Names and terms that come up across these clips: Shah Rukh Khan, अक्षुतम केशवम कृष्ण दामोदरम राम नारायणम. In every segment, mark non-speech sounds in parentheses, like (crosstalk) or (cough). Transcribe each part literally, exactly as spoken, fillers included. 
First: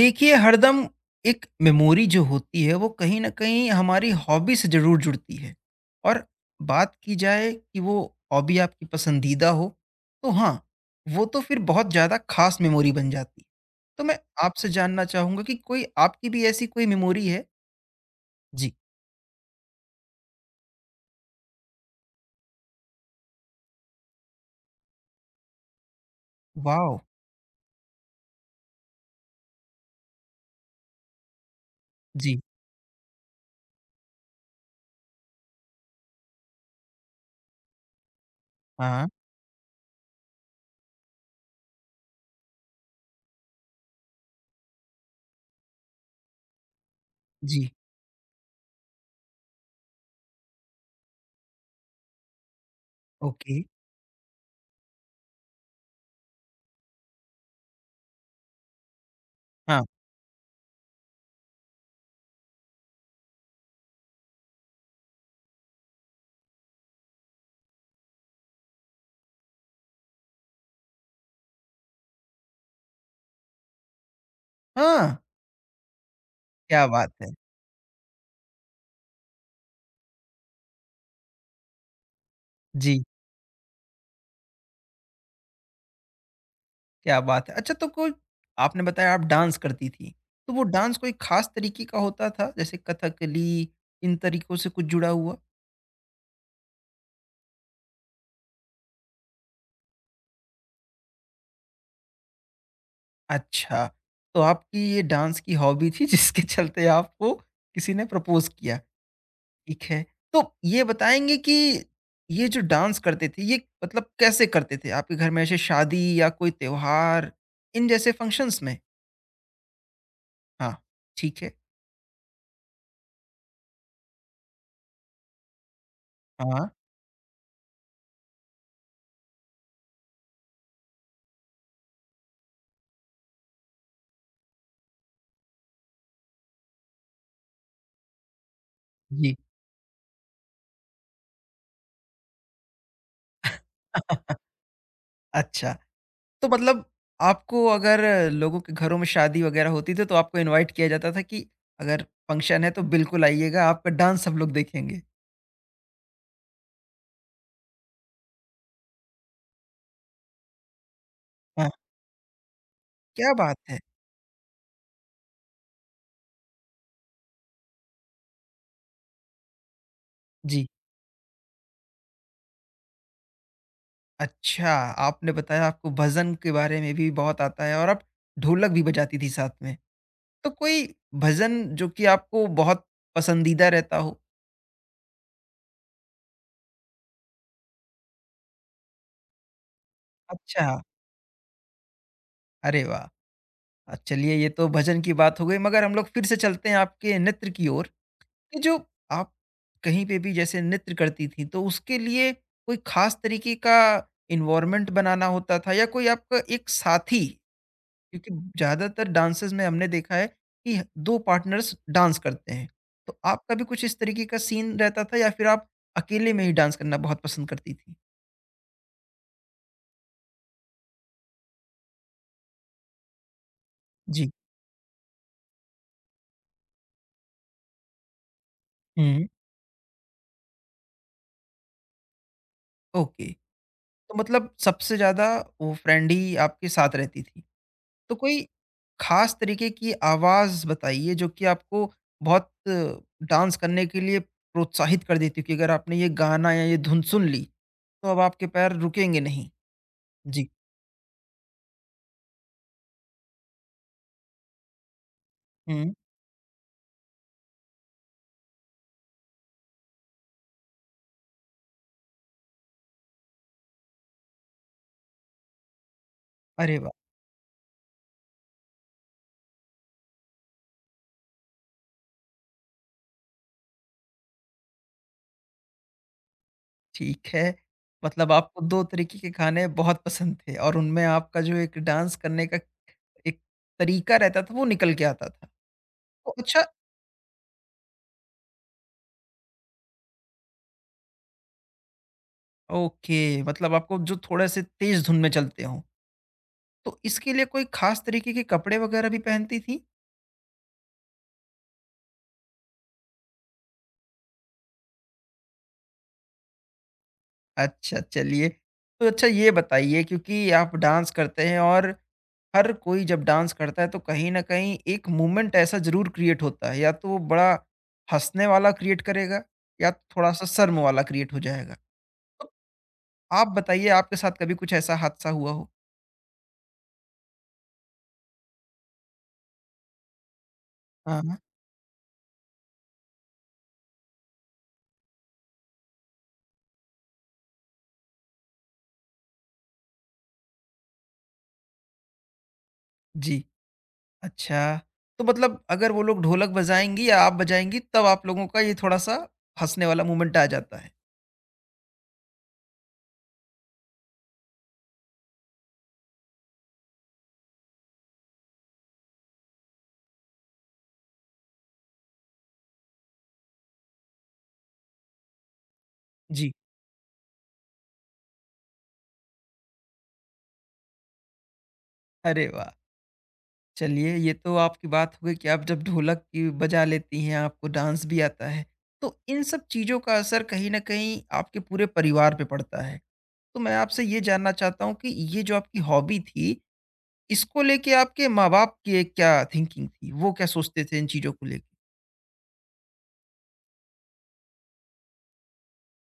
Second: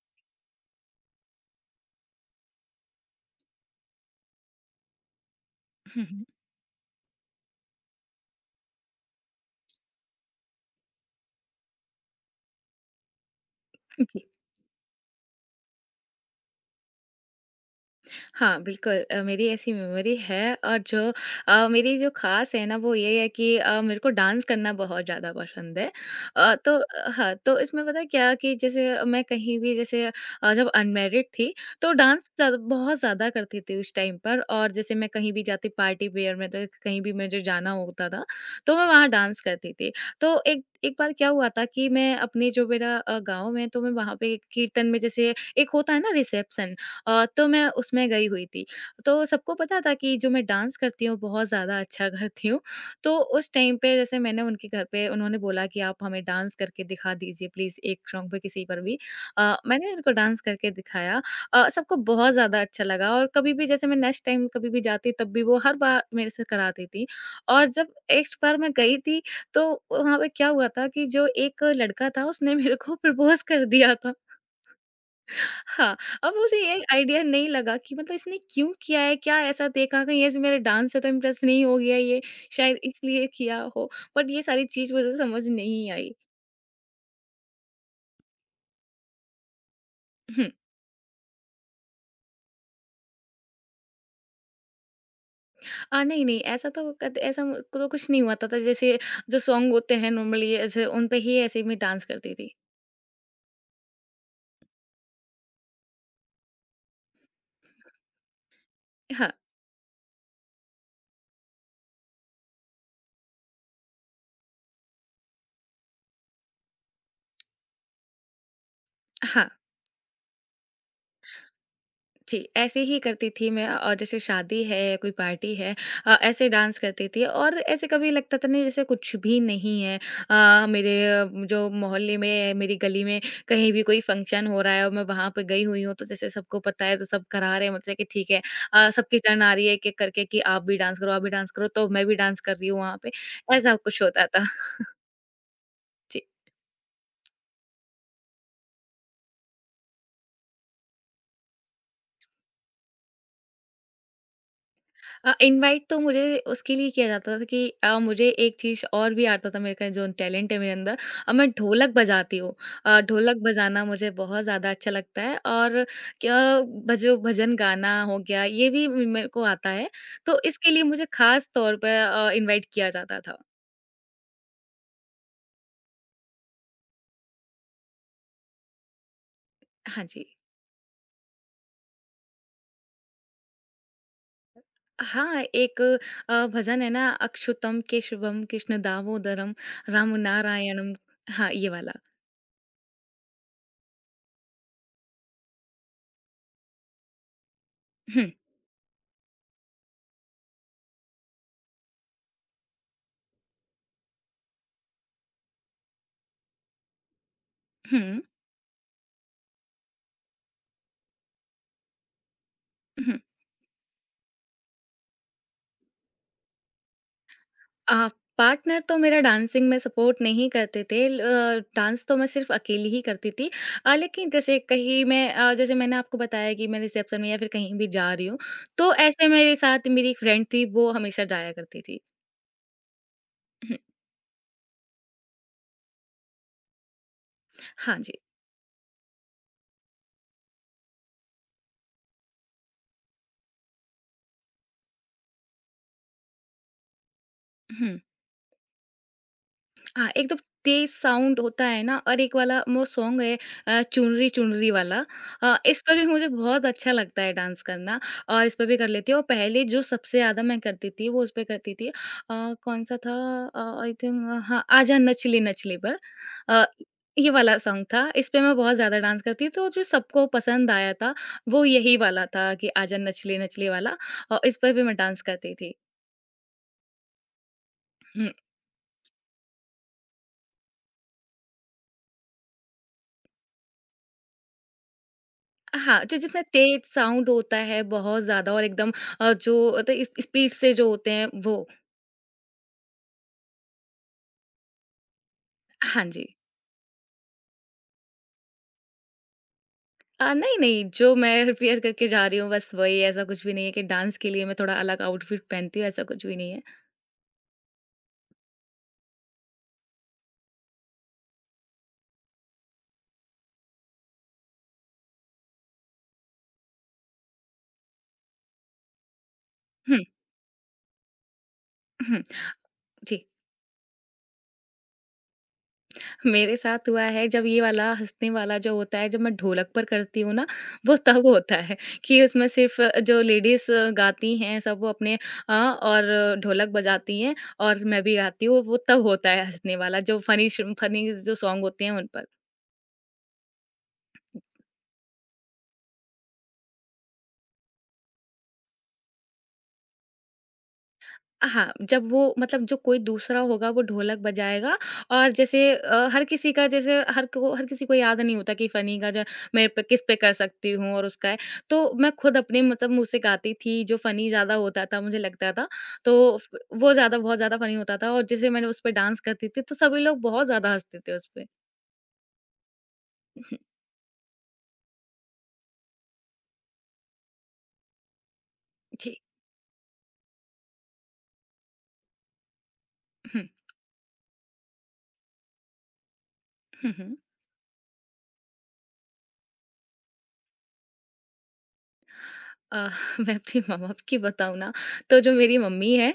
देखिए हरदम एक memory जो होती है वो कहीं न कहीं हमारी हॉबी से ज़रूर जुड़ती है। और हम्म। बात की जाए कि वो हॉबी आपकी पसंदीदा हो, तो हाँ, वो तो फिर बहुत ज़्यादा ख़ास मेमोरी बन जाती है। तो मैं जी। आपसे जानना चाहूँगा कि कोई आपकी भी ऐसी कोई मेमोरी है? हाँ, जी। बिल्कुल। अ, मेरी ऐसी मेमोरी है और जो अ, मेरी जो खास है ना वो ये है कि अ, मेरे को डांस करना बहुत ज़्यादा पसंद है। अ, तो वॉव! अ, हाँ, तो इसमें पता है क्या कि जैसे मैं कहीं भी, जैसे अ, जब अनमेरिड थी तो डांस जी। ज़्यादा बहुत ज़्यादा करती थी उस टाइम पर। और जैसे मैं कहीं भी जाती, पार्टी वेयर में तो कहीं भी मुझे जाना होता था तो मैं हाँ, वहाँ डांस करती थी। तो एक एक बार क्या हुआ था कि मैं अपने जो मेरा अ, गांव में, तो मैं वहाँ पे कीर्तन में जैसे एक होता है ना, रिसेप्शन, अ, तो मैं जी। उसमें गई हुई थी। तो सबको पता था कि जो मैं डांस करती हूँ बहुत ज़्यादा अच्छा (laughs) करती हूँ। तो उस ओके। टाइम पे जैसे मैंने उनके घर पे, उन्होंने बोला कि आप हमें डांस करके दिखा दीजिए प्लीज़, एक सॉन्ग पे, किसी पर भी। अ, हाँ। मैंने उनको डांस करके दिखाया। अ, सबको बहुत ज़्यादा अच्छा लगा और कभी भी जैसे मैं नेक्स्ट टाइम कभी भी जाती तब भी वो हर बार मेरे से कराती थी। और जब एक बार मैं गई थी तो वहाँ पे क्या हुआ था कि जो एक लड़का था उसने मेरे को (laughs) प्रपोज़ कर दिया था। हाँ, हाँ, अब मुझे ये क्या बात आइडिया है! नहीं लगा कि मतलब इसने क्यों किया है? क्या ऐसा देखा, कहीं ऐसे मेरे डांस से तो इम्प्रेस नहीं हो गया ये, शायद जी। इसलिए किया हो। बट ये सारी चीज़ मुझे समझ नहीं आई। क्या बात है! अच्छा तो कोई आपने बताया आप डांस करती थीं, हुँ। तो वो डांस कोई ख़ास तरीके का होता था जैसे कथकली इन तरीकों से कुछ जुड़ा हुआ? अ, नहीं, नहीं, ऐसा तो कद ऐसा म तो कुछ नहीं हुआ था था, जैसे जो सॉन्ग होते हैं नॉर्मली, ऐसे उन पे ही ऐसे ही मैं डांस करती थी। अच्छा, तो आपकी ये डांस की हॉबी थी जिसके चलते आपको किसी ने प्रपोज़ किया, हाँ। ठीक है। तो ये बताएँगे कि ये जो डांस करते थे ये मतलब कैसे करते थे? आपके घर में ऐसे शादी या कोई त्योहार इन जैसे फ़ंक्शंस में? हाँ। हाँ, ठीक है। जी, ऐसे ही करती थी मैं। और जैसे शादी है या कोई पार्टी है, अ, ऐसे हाँ, डांस करती थी। और ऐसे कभी लगता था नहीं जैसे कुछ भी नहीं है। अ, मेरे अ, जो मोहल्ले में, मेरी गली में कहीं भी कोई फंक्शन हो रहा है और मैं वहां पर गई हुई हूँ, तो जैसे सबको पता है तो सब करा रहे हैं मुझसे कि ठीक है। अ, सबकी जी। टर्न आ रही है कि करके कि आप भी डांस करो, आप भी डांस करो, तो मैं भी डांस कर रही हूँ वहां पे। ऐसा कुछ होता था। (laughs) अच्छा। जी। तो मतलब आपको अगर लोगों के घरों में शादी वगैरह होती थी तो आपको इनवाइट किया जाता था कि अगर फंक्शन है तो बिल्कुल आइएगा, आपका डांस सब लोग देखेंगे। इनवाइट तो मुझे उसके लिए किया जाता था कि अ, मुझे एक चीज़ और भी आता था। मेरे का जो टैलेंट है मेरे अंदर, अब मैं हाँ। ढोलक बजाती हूँ। अ, क्या ढोलक बात है! बजाना मुझे बहुत ज़्यादा अच्छा लगता है। और क्या, भजो भजन गाना हो गया, ये भी मेरे को आता है। तो जी। इसके लिए मुझे खास तौर पर इनवाइट किया जाता था। अच्छा, आपने बताया आपको भजन के बारे में भी बहुत आता है और आप ढोलक भी बजाती थी साथ में। हाँ जी। तो कोई भजन जो कि आपको बहुत पसंदीदा रहता हो? हाँ, एक अ, भजन है ना, अक्षुतम केशवम कृष्ण दामोदरम, राम अच्छा, नारायणम। हाँ, ये वाला। अरे वाह! अ, चलिए ये तो भजन की बात हो गई मगर हम लोग फिर से चलते हैं आपके नृत्य की ओर। हम्म। कि जो आप कहीं पे भी जैसे नृत्य करती थी तो उसके लिए कोई खास तरीके का इन्वायरमेंट बनाना होता था या कोई आपका एक साथी हम्म। क्योंकि ज्यादातर डांसेस में हमने देखा है कि दो पार्टनर्स डांस करते हैं तो हम्म। आपका भी कुछ इस तरीके का सीन रहता था या फिर आप अकेले में ही डांस करना बहुत पसंद करती थी। अ, पार्टनर तो मेरा डांसिंग में सपोर्ट नहीं करते थे, ल- अ, डांस तो मैं सिर्फ अकेली ही करती थी। अ, जी। लेकिन जैसे कहीं मैं, अ, जैसे मैंने आपको बताया कि मैं रिसेप्शन में या फिर कहीं भी जा रही हूँ, तो हम्म। ऐसे मेरे साथ मेरी एक फ्रेंड थी, वो हमेशा जाया करती थी। ओके। हुँ। तो मतलब सबसे ज्यादा वो फ्रेंड ही आपके साथ रहती थी। हाँ तो जी। कोई खास तरीके की आवाज़ बताइए जो कि आपको बहुत डांस करने के लिए प्रोत्साहित कर देती हो कि अगर आपने ये गाना या ये धुन सुन ली हुँ। तो अब आपके पैर रुकेंगे नहीं? हाँ, एकदम जी। तेज साउंड होता है ना। और एक वाला वो सॉन्ग है, अ, चुनरी चुनरी वाला, अ, इस हुँ। पर भी मुझे बहुत अच्छा लगता है डांस करना और इस पर भी कर लेती हूँ। और पहले जो सबसे ज़्यादा मैं करती थी वो उस पे करती थी। अ, कौन सा था, आई थिंक, हाँ, आजा नचली नचली पर, अ, अरे वाह! ये वाला सॉन्ग था, इस पे मैं बहुत ज़्यादा डांस करती थी। तो जो सबको पसंद आया था वो यही वाला था कि आजा नचली नचली वाला। और इस पर भी मैं डांस करती थी। ठीक है। मतलब आपको दो तरीके के गाने बहुत पसंद थे और उनमें आपका जो एक डांस करने का एक तरीका रहता था वो निकल के आता था। हाँ, जो तो जितना अच्छा। तेज साउंड होता है बहुत ज़्यादा और एकदम, अ, जो त इस स्पीड से जो होते हैं वो। ओके, मतलब आपको जो थोड़े-से तेज़ धुन में चलते हों। हाँ जी। तो इसके लिए कोई खास तरीके के कपड़े वगैरह भी पहनती थी? अ, नहीं, नहीं, जो मैं प्रिपेयर करके जा रही हूँ बस वही। ऐसा कुछ भी नहीं है कि डांस के लिए मैं थोड़ा अलग आउटफिट पहनती हूँ, ऐसा कुछ भी नहीं है। अच्छा, चलिए। तो अच्छा ये बताइए क्योंकि आप डांस करते हैं और हर कोई जब डांस करता है तो कहीं न कहीं एक मूवमेंट ऐसा ज़रूर क्रिएट होता है या तो वो बड़ा हँसने वाला क्रिएट करेगा या हुँ। थोड़ा-सा शर्म वाला क्रिएट हो जाएगा। हुँ। तो जी। आप बताइए आपके साथ कभी कुछ ऐसा हादसा हुआ हो? मेरे साथ हुआ है। जब ये वाला हँसने वाला जो होता है, जब मैं ढोलक पर करती हूँ ना वो हाँ, तब हाँ। होता है, कि उसमें सिर्फ जो लेडीज़ गाती हैं सब, वो अपने अ, और ढोलक बजाती हैं और मैं भी गाती हूँ, वो तब होता है हँसने वाला। जो फनी, फनी जो सॉन्ग होते हैं उन पर। जी, अच्छा। तो मतलब अगर वो लोग ढोलक बजाएँगी या आप बजाएँगी तब आप लोगों का ये थोड़ा-सा हँसने वाला मूवमेंट आ जाता है। हाँ, जब वो मतलब जो कोई दूसरा होगा वो ढोलक बजाएगा। और जैसे अ, हर किसी का जैसे हर को हर किसी को याद नहीं होता कि फ़नी का जो, मेरे पे, किस पे कर सकती हूँ और उसका है। तो मैं खुद अपने मतलब मुँह से गाती थी, जो फ़नी ज़्यादा होता था मुझे लगता था, तो जी, फ वो ज़्यादा बहुत ज़्यादा फ़नी होता था। और जैसे मैंने उस पे डांस करती थी तो सभी लोग बहुत ज़्यादा हँसते थे उस पे। अरे वाह! (laughs) चलिए, ये तो आपकी बात हो गई कि आप जब ढोलक की बजा लेती हैं, आपको डांस भी आता है। तो जी। इन सब चीज़ों का असर कहीं न कहीं आपके पूरे परिवार पे पड़ता है। हुँ। तो मैं आपसे ये जानना चाहता हूँ कि ये जो आपकी हॉबी थी, हुँ। हुँ। इसको लेके आपके माँ-बाप की क्या थिंकिंग थी? वो क्या सोचते थे इन चीज़ों को लेके? अ, (laughs) मैं अपनी माँ-बाप की बताऊँ ना, तो जो मेरी मम्मी है,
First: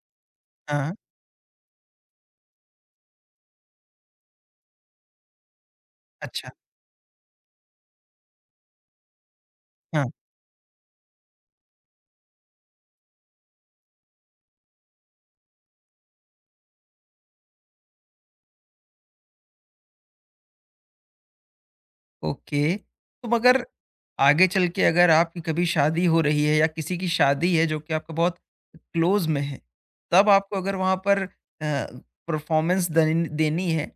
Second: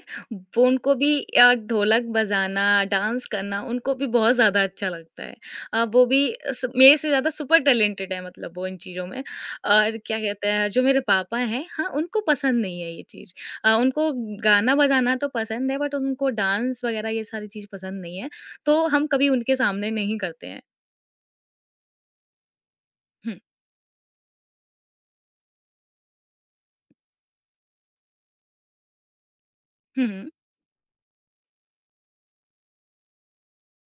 वो, हाँ, उनको भी अ, ढोलक बजाना, डांस करना, उनको भी बहुत ज़्यादा अच्छा लगता है। अ, वो भी अच्छा। स मेरे से ज़्यादा सुपर टैलेंटेड है, मतलब वो इन चीज़ों में। और हाँ। क्या कहते हैं, जो मेरे पापा हैं, हाँ, उनको पसंद नहीं है ये चीज़। अ, उनको गाना बजाना तो पसंद है बट उनको डांस वगैरह ये सारी चीज़ पसंद नहीं है, तो हम कभी उनके सामने नहीं करते हैं। ओके। तो हुँ। मगर आगे चल के अगर आपकी कभी शादी हो रही है या किसी की शादी है जो कि आपका बहुत क्लोज़ में है, हुँ। तब हुँ। आपको अगर वहाँ पर अ, परफ़ॉर्मेंस दन देनी है,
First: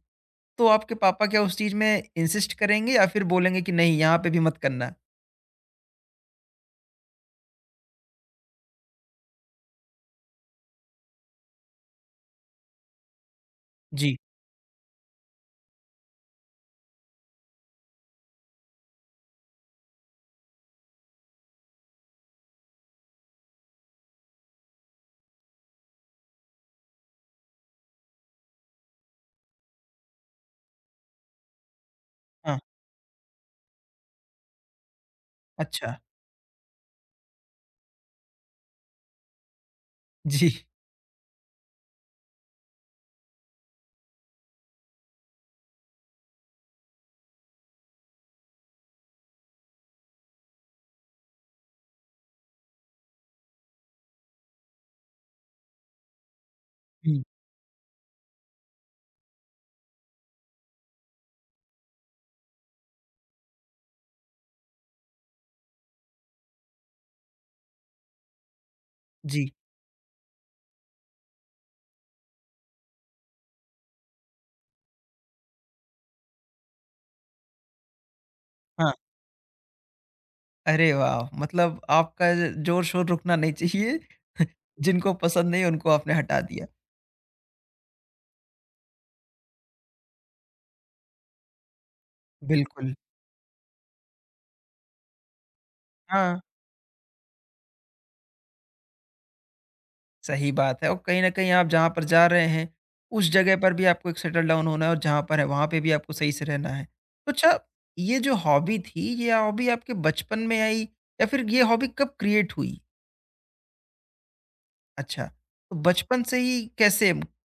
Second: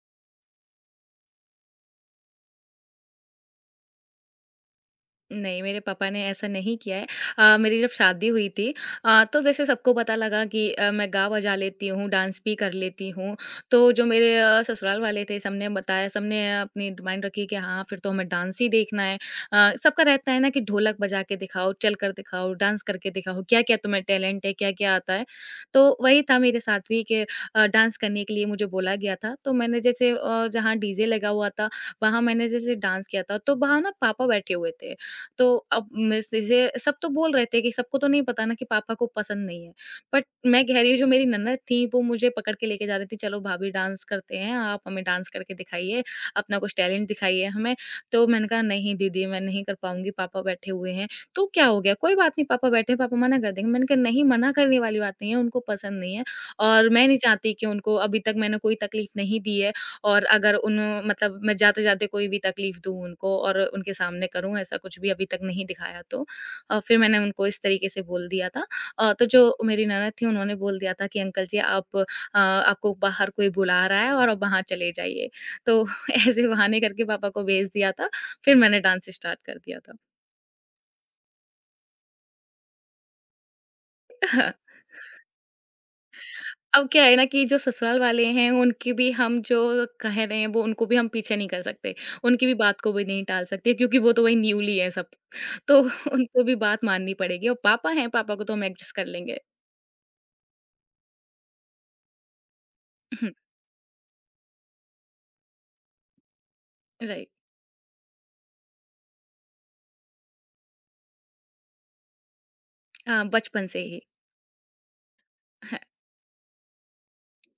तो आपके पापा क्या उस चीज़ में इंसिस्ट करेंगे या फिर बोलेंगे कि नहीं यहाँ पे भी मत करना? नहीं, मेरे पापा ने ऐसा नहीं किया है। अ, मेरी जब शादी हुई थी, अ, तो जैसे सबको पता लगा कि अ, मैं गा बजा लेती हूँ, डांस भी कर लेती हूँ। तो जो जी, मेरे अ, ससुराल वाले थे, सबने बताया, सबने अपनी डिमांड रखी कि हाँ, फिर तो हमें डांस ही देखना है। अ, सबका रहता है ना कि ढोलक बजा के दिखाओ, चल कर दिखाओ, डांस करके दिखाओ, क्या-क्या तुम्हें टैलेंट है, क्या-क्या आता है। तो वही था मेरे साथ भी कि अ, डांस करने के लिए मुझे बोला गया था। तो मैंने जैसे, अ, जहाँ डीजे लगा हुआ था, वहाँ मैंने हाँ, जैसे डांस किया था, तो वहाँ ना पापा बैठे हुए थे। तो अब अच्छा, मैं जैसे, सब तो बोल रहे थे कि सबको तो नहीं पता ना कि पापा को पसंद नहीं है। बट जी, मैं कह रही हूँ, जो मेरी ननद थी वो मुझे पकड़ के लेके जा रही थी, चलो भाभी डांस करते हैं, आप हमें डांस करके दिखाइए, अपना कुछ टैलेंट दिखाइए हमें। तो मैंने कहा नहीं दीदी, मैं नहीं कर पाऊँगी, पापा बैठे हुए हैं। तो क्या हो गया? कोई बात नहीं, पापा बैठे हैं, पापा मना कर देंगे। मैंने कहा नहीं, मना करने वाली बात नहीं है, उनको पसंद नहीं है, और मैं नहीं हुँ, चाहती कि, उनको अभी तक मैंने कोई तकलीफ नहीं दी है। और अगर उन मतलब, मैं जाते-जाते कोई भी तकलीफ दूँ उनको और उनके सामने करूँ, ऐसा कुछ भी अभी तक नहीं दिखाया तो। अ, फिर मैंने उनको इस तरीके से बोल दिया था। अ, तो जी, जो मेरी ननद थी उन्होंने बोल दिया था कि अंकल जी, आप अ, आपको बाहर कोई बुला रहा है और आप वहाँ चले जाइए। तो (laughs) ऐसे बहाने करके पापा को भेज दिया था, फिर मैंने हाँ। डांस स्टार्ट कर दिया था। अरे वाह! मतलब आपका ज़ोर-शोर रुकना नहीं चाहिए, (laughs) (laughs) जिनको पसंद नहीं उनको आपने हटा दिया। अब क्या है ना कि जो ससुराल वाले हैं उनकी भी हम जो कह रहे हैं वो उनको भी हम पीछे नहीं कर सकते। उनकी भी बात को बिल्कुल, भी नहीं टाल सकते, क्योंकि वो तो वही न्यूली है सब। तो (laughs) हाँ। उनको भी बात माननी पड़ेगी, और पापा हैं, पापा को तो हम एडजस्ट कर लेंगे। सही बात है और कहीं न कहीं आप जहाँ पर जा रहे हैं, उस (laughs) जगह पर भी आपको एक सेटल डाउन होना है और जहाँ पर है, वहाँ पे भी आपको सही से रहना है। (clears throat) राइट। तो अच्छा, ये जो हॉबी थी, ये हॉबी आपके बचपन में आई या फिर ये हॉबी कब क्रिएट हुई? हाँ, बचपन से ही अच्छा, तो बचपन से ही कैसे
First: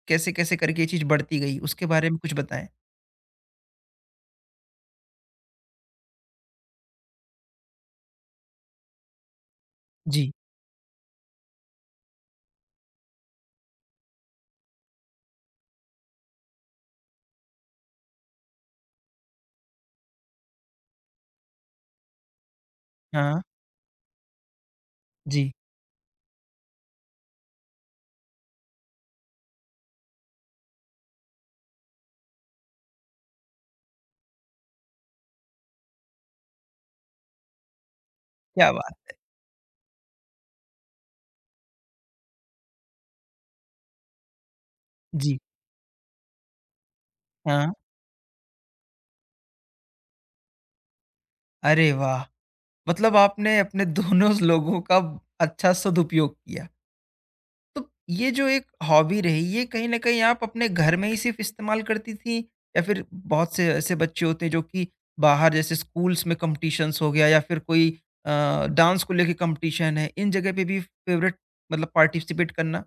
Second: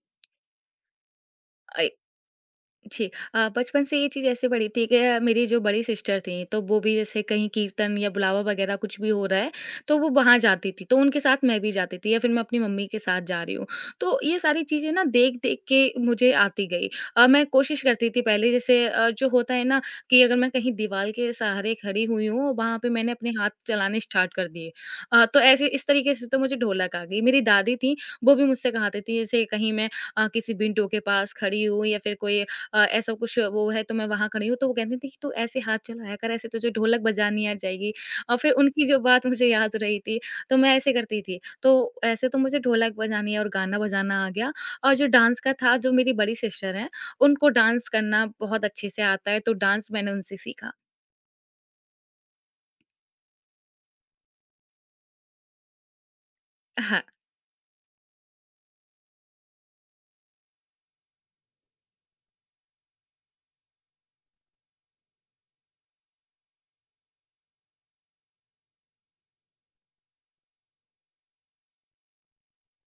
कैसे-कैसे करके ये चीज़ बढ़ती गई, उसके है। बारे में कुछ बताएँ? जी। अ, बचपन से ये चीज़ ऐसे पड़ी थी कि अ, मेरी जो बड़ी सिस्टर थीं, तो वो भी जैसे कहीं कीर्तन या बुलावा वगैरह कुछ भी हो रहा है, तो वो जी, वहाँ जाती थी। तो उनके साथ मैं भी जाती थी या फिर मैं अपनी मम्मी के साथ जा रही हूँ। तो ये सारी चीज़ें ना देख-देख के मुझे आती गई। अ, मैं कोशिश करती थी पहले, जैसे अ, जो होता है ना कि अगर मैं कहीं दीवार के सहारे खड़ी हुई हूँ और वहाँ पे मैंने अपने हाँ, हाथ चलाने स्टार्ट कर दिए। अ, तो जी, ऐसे इस तरीके से तो मुझे ढोलक आ गई। मेरी दादी थीं, वो भी मुझसे कहाती थी, जैसे कहीं मैं अ, किसी विंडो के पास खड़ी हूँ या फिर कोई अ, ऐसा कुछ वो है तो मैं वहाँ खड़ी हूँ। तो वो कहती थी कि तू ऐसे हाथ चलाया कर, ऐसे तुझे ढोलक बजानी आ जाएगी। और फिर क्या उनकी जो बात! बात मुझे याद रही थी, तो मैं ऐसे करती थी। तो ऐसे तो मुझे ढोलक बजानी और गाना बजाना आ गया। और जो जी, डांस का था, जो मेरी बड़ी सिस्टर हैं, उनको हाँ। डांस करना बहुत अच्छे से आता है, तो डांस मैंने उनसे सीखा। अरे वाह! मतलब आपने अपने दोनों लोगों का अच्छा सदुपयोग किया। तो ये जो एक हॉबी रही, ये कहीं न कहीं आप अपने घर में ही सिर्फ़ इस्तेमाल करती थीं या फिर बहुत से ऐसे बच्चे होते हैं जो कि बाहर जैसे स्कूल्स में कॉम्पिटिशन्स हो गया या फिर कोई अ, डांस को लेके कॉम्पिटिशन है, इन जगह पे भी फ़ेवरेट मतलब पार्टिसिपेट करना?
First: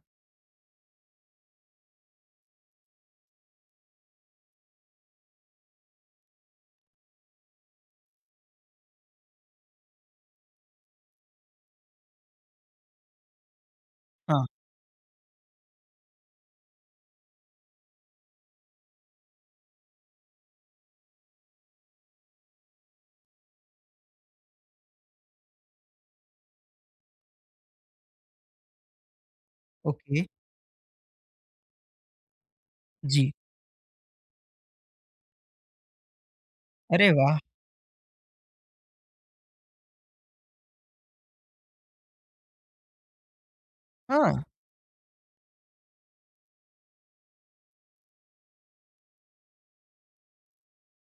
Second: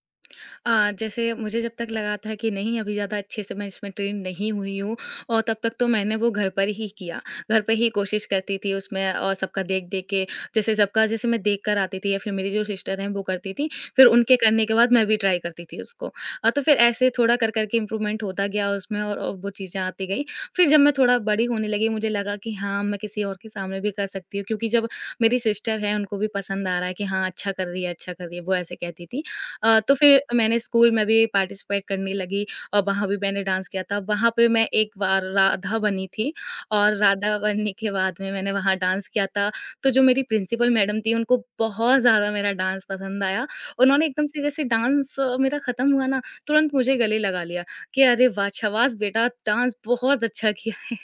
अ, जैसे मुझे जब तक लगा था कि नहीं, अभी ज़्यादा अच्छे से मैं इसमें ट्रेन नहीं हुई हूँ, और तब तक तो मैंने वो घर पर ही किया। घर पे ही कोशिश करती थी उसमें और सबका देख-देख के, जैसे सबका, जैसे मैं देख कर आती थी या फिर मेरी जो सिस्टर हैं वो करती थीं, फिर उनके हाँ, करने के बाद मैं भी ट्राई करती थी उसको। अ, तो फिर ऐसे थोड़ा कर कर के इम्प्रूवमेंट होता गया उसमें और और वो चीज़ें आती गईं। फिर जब मैं थोड़ा बड़ी होने लगी मुझे लगा कि हाँ, मैं किसी और के सामने भी कर सकती हूँ, क्योंकि जब मेरी सिस्टर है उनको भी पसंद आ रहा है कि हाँ, अच्छा कर रही है, अच्छा कर रही है, वो ऐसे कहती थीं। अ, तो फिर ओके, मैंने स्कूल में भी पार्टिसिपेट करने लगी और वहाँ भी जी। मैंने डांस किया था। वहाँ पे मैं एक बार राधा बनी थी और अरे वाह! राधा बनने के बाद में मैंने वहाँ डांस किया था। तो जो मेरी प्रिंसिपल मैडम थी उनको बहुत ज़्यादा मेरा डांस पसंद आया। उन्होंने एकदम हाँ, से जैसे डांस मेरा खत्म हुआ ना, तुरंत मुझे गले लगा लिया कि अरे वाह! शाबाश बेटा, डांस बहुत अच्छा किया है।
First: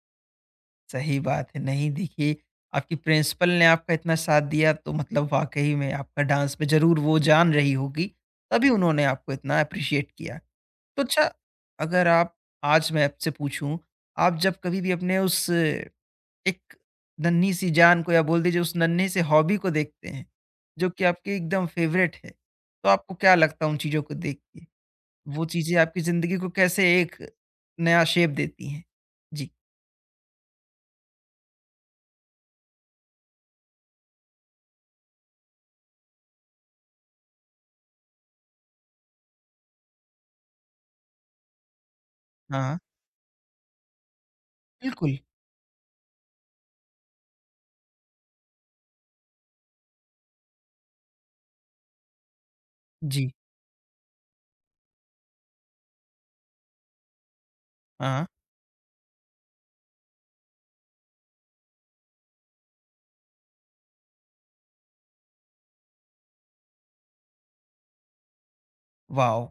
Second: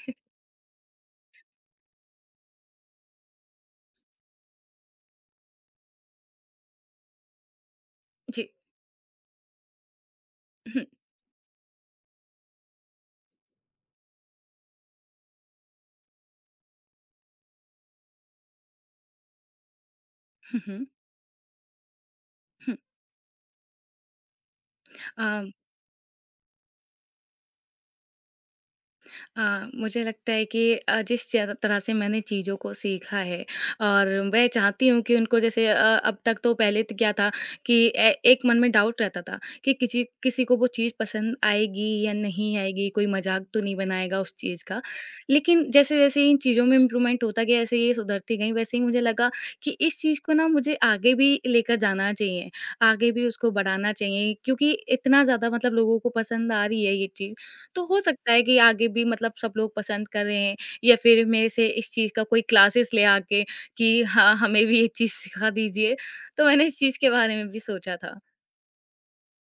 सही बात है। नहीं देखिए, आपकी प्रिंसिपल ने आपका इतना साथ दिया तो मतलब वाक़ई में आपका डांस में ज़रूर वो जान रही होगी, जी। तभी उन्होंने आपको इतना एप्रिशिएट किया। (laughs) तो अच्छा अगर आप आज मैं आपसे पूछूं आप जब कभी भी अपने उस एक नन्ही सी जान को या बोल दीजिए उस नन्हे से हॉबी को देखते हैं हुँ, हुँ, हुँ, जो कि आपकी एकदम फेवरेट है हुँ। तो आपको क्या लगता है उन चीज़ों को देख के अ वो चीज़ें आपकी ज़िंदगी को कैसे एक नया शेप देती हैं। अ, जी। मुझे लगता है कि अ, जिस च- तरह से मैंने चीज़ों को सीखा है और मैं चाहती हूँ कि उनको जैसे अ, अब तक, तो पहले तो क्या था कि ए- एक मन में डाउट रहता था कि किसी किसी को वो चीज़ पसंद आएगी या नहीं हाँ, आएगी, कोई मजाक तो नहीं बनाएगा उस चीज़ का। बिल्कुल। लेकिन जैसे जैसे इन चीज़ों में इम्प्रूवमेंट होता गया, ऐसे ये सुधरती गई, वैसे ही मुझे लगा कि इस चीज़ को ना मुझे आगे भी लेकर जाना चाहिए, आगे भी जी। उसको बढ़ाना चाहिए, क्योंकि इतना ज़्यादा मतलब लोगों को पसंद आ रही है ये चीज़। तो हो हाँ। सकता है कि आगे भी मतलब सब लोग पसंद कर रहे हैं या फिर मेरे से इस चीज़ का कोई क्लासेस ले आके कि हाँ, हमें भी ये चीज़ सिखा दीजिए। तो मैंने इस चीज़ के बारे में भी सोचा था। वाह!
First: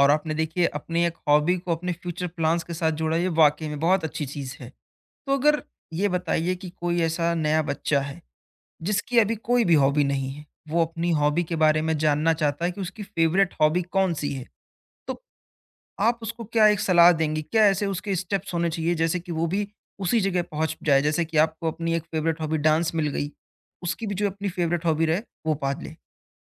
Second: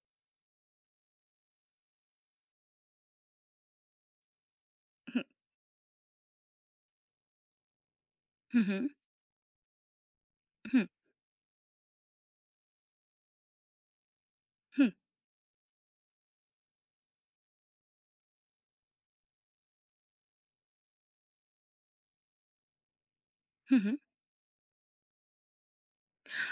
और आपने देखिए अपने एक हॉबी को अपने फ्यूचर प्लान्स के साथ जोड़ा, ये वाकई में बहुत अच्छी चीज़ है। (laughs) तो अगर ये बताइए कि कोई ऐसा नया बच्चा है हुँ, हुँ, हुँ, जिसकी अभी कोई भी हॉबी नहीं है। वो हुँ, अपनी हॉबी के बारे में जानना चाहता है कि उसकी फ़ेवरेट हॉबी कौन-सी है? हुँ, तो आप उसको क्या एक सलाह देंगी? क्या ऐसे उसके स्टेप्स होने चाहिए जैसे कि वो भी उसी जगह पहुँच जाए? जैसे कि आपको अपनी एक फ़ेवरेट हॉबी डांस मिल गई, हुँ, हुँ। उसकी भी जो अपनी फ़ेवरेट हॉबी रहे वो पा ले?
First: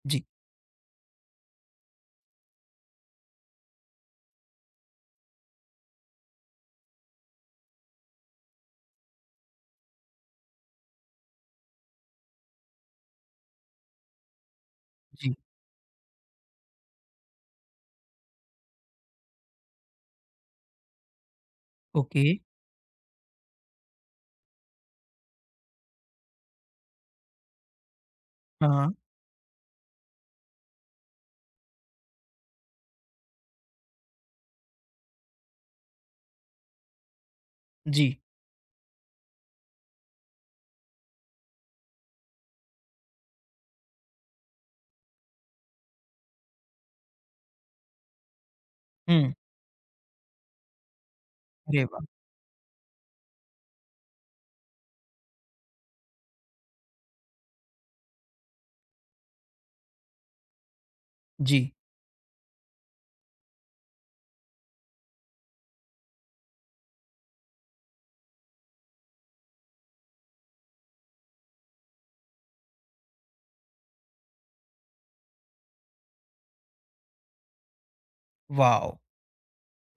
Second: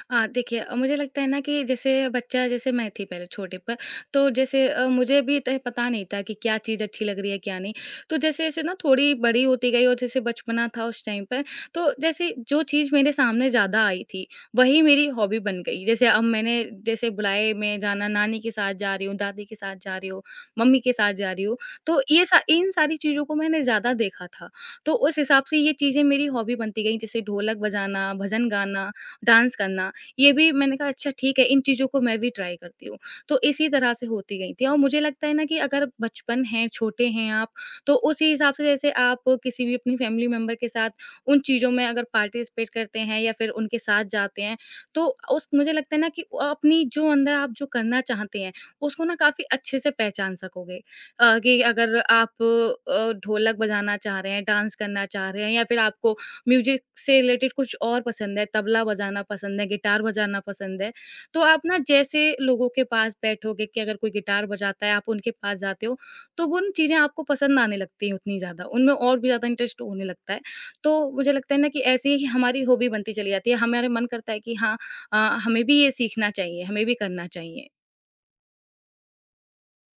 जी। अ, देखिए, अ, मुझे लगता है ना कि जैसे बच्चा, जैसे मैं थी पहले छोटे पर, तो जैसे अ, मुझे भी त पता नहीं था कि क्या चीज़ अच्छी लग रही है, क्या नहीं। तो जैसे-जैसे ना थोड़ी बड़ी होती गई और जैसे बचपना था उस टाइम पर, तो जैसे जो चीज़ मेरे सामने ज़्यादा आई थी, वही मेरी जी, हॉबी बन गई। जैसे अब मैंने, जैसे बुलाए में जाना, नानी के साथ जा रही हूँ, दादी के साथ जा रही हूँ, मम्मी के साथ जा रही हूँ, तो ओके। ये सा इन सारी चीज़ों को मैंने ज़्यादा देखा था। तो उस हिसाब से ये चीज़ें मेरी हॉबी बनती गई, जैसे ढोलक बजाना, भजन हाँ, गाना, हाँ। डांस करना। ये भी मैंने कहा अच्छा ठीक है, इन चीज़ों को मैं भी ट्राई करती हूँ। तो इसी तरह से होती गई थी। और मुझे लगता है ना कि अगर बचपन है, छोटे हैं आप, तो जी। उसी हिसाब से जैसे आप किसी भी अपनी फैमिली मेंबर के साथ उन चीज़ों में अगर पार्टिसिपेट करते हैं या फिर उनके साथ जाते हैं, तो उस मुझे लगता है ना कि अ, अपनी जो अंदर आप जो करना चाहते हैं, उसको ना हुँ। काफ़ी अच्छे से पहचान सकोगे। अ, कि अरे अगर वाह! आप अ, ढोलक बजाना चाह रहे हैं, डांस करना चाह रहे हैं या फिर आपको म्यूज़िक से रिलेटेड कुछ और पसंद है, तबला बजाना पसंद है, गिटार बजाना पसंद है। तो आप जी। ना जैसे लोगों के पास बैठोगे, कि अगर कोई गिटार बजाता है, आप उनके पास जाते हो, तो वो ना चीज़ें आपको पसंद आने लगती हैं उतनी ज़्यादा, उनमें और भी ज़्यादा इंटरेस्ट होने लगता है। तो मुझे लगता है ना कि ऐसे ही हमारी हॉबी बनती चली जाती है, हमारा मन करता है कि हाँ, अ, हमें भी ये सीखना चाहिए, हमें भी करना चाहिए। वाव!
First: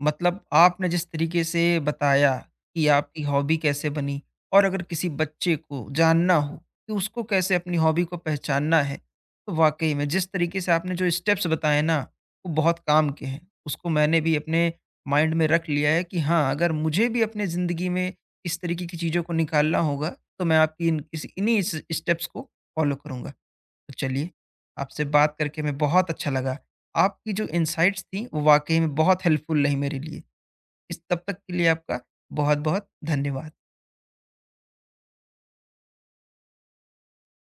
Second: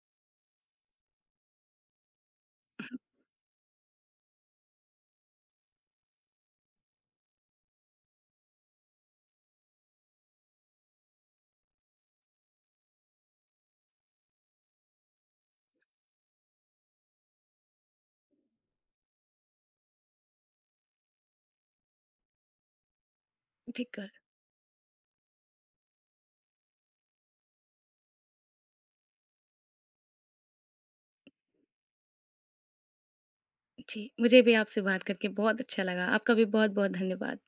मतलब आपने जिस तरीके से बताया कि आपकी हॉबी कैसे बनी और अगर किसी बच्चे को जानना हो कि उसको कैसे अपनी हॉबी को पहचानना है, तो वाकई में जिस तरीके से आपने जो स्टेप्स बताए ना वो बहुत काम के हैं। उसको मैंने भी अपने माइंड में रख लिया है कि हाँ अगर मुझे भी अपने ज़िंदगी में इस तरीके की चीज़ों को निकालना होगा तो मैं आपकी इन इस इन्हीं स्टेप्स को फॉलो करूँगा। तो ठीक है। चलिए, आपसे बात करके हमें बहुत अच्छा लगा। आपकी जो इनसाइट्स थी वो वाक़ई में बहुत हेल्पफुल रही मेरे लिए। इस तब तक के लिए आपका बहुत-बहुत धन्यवाद। जी, मुझे भी आपसे बात करके बहुत अच्छा लगा। आपका भी बहुत-बहुत धन्यवाद।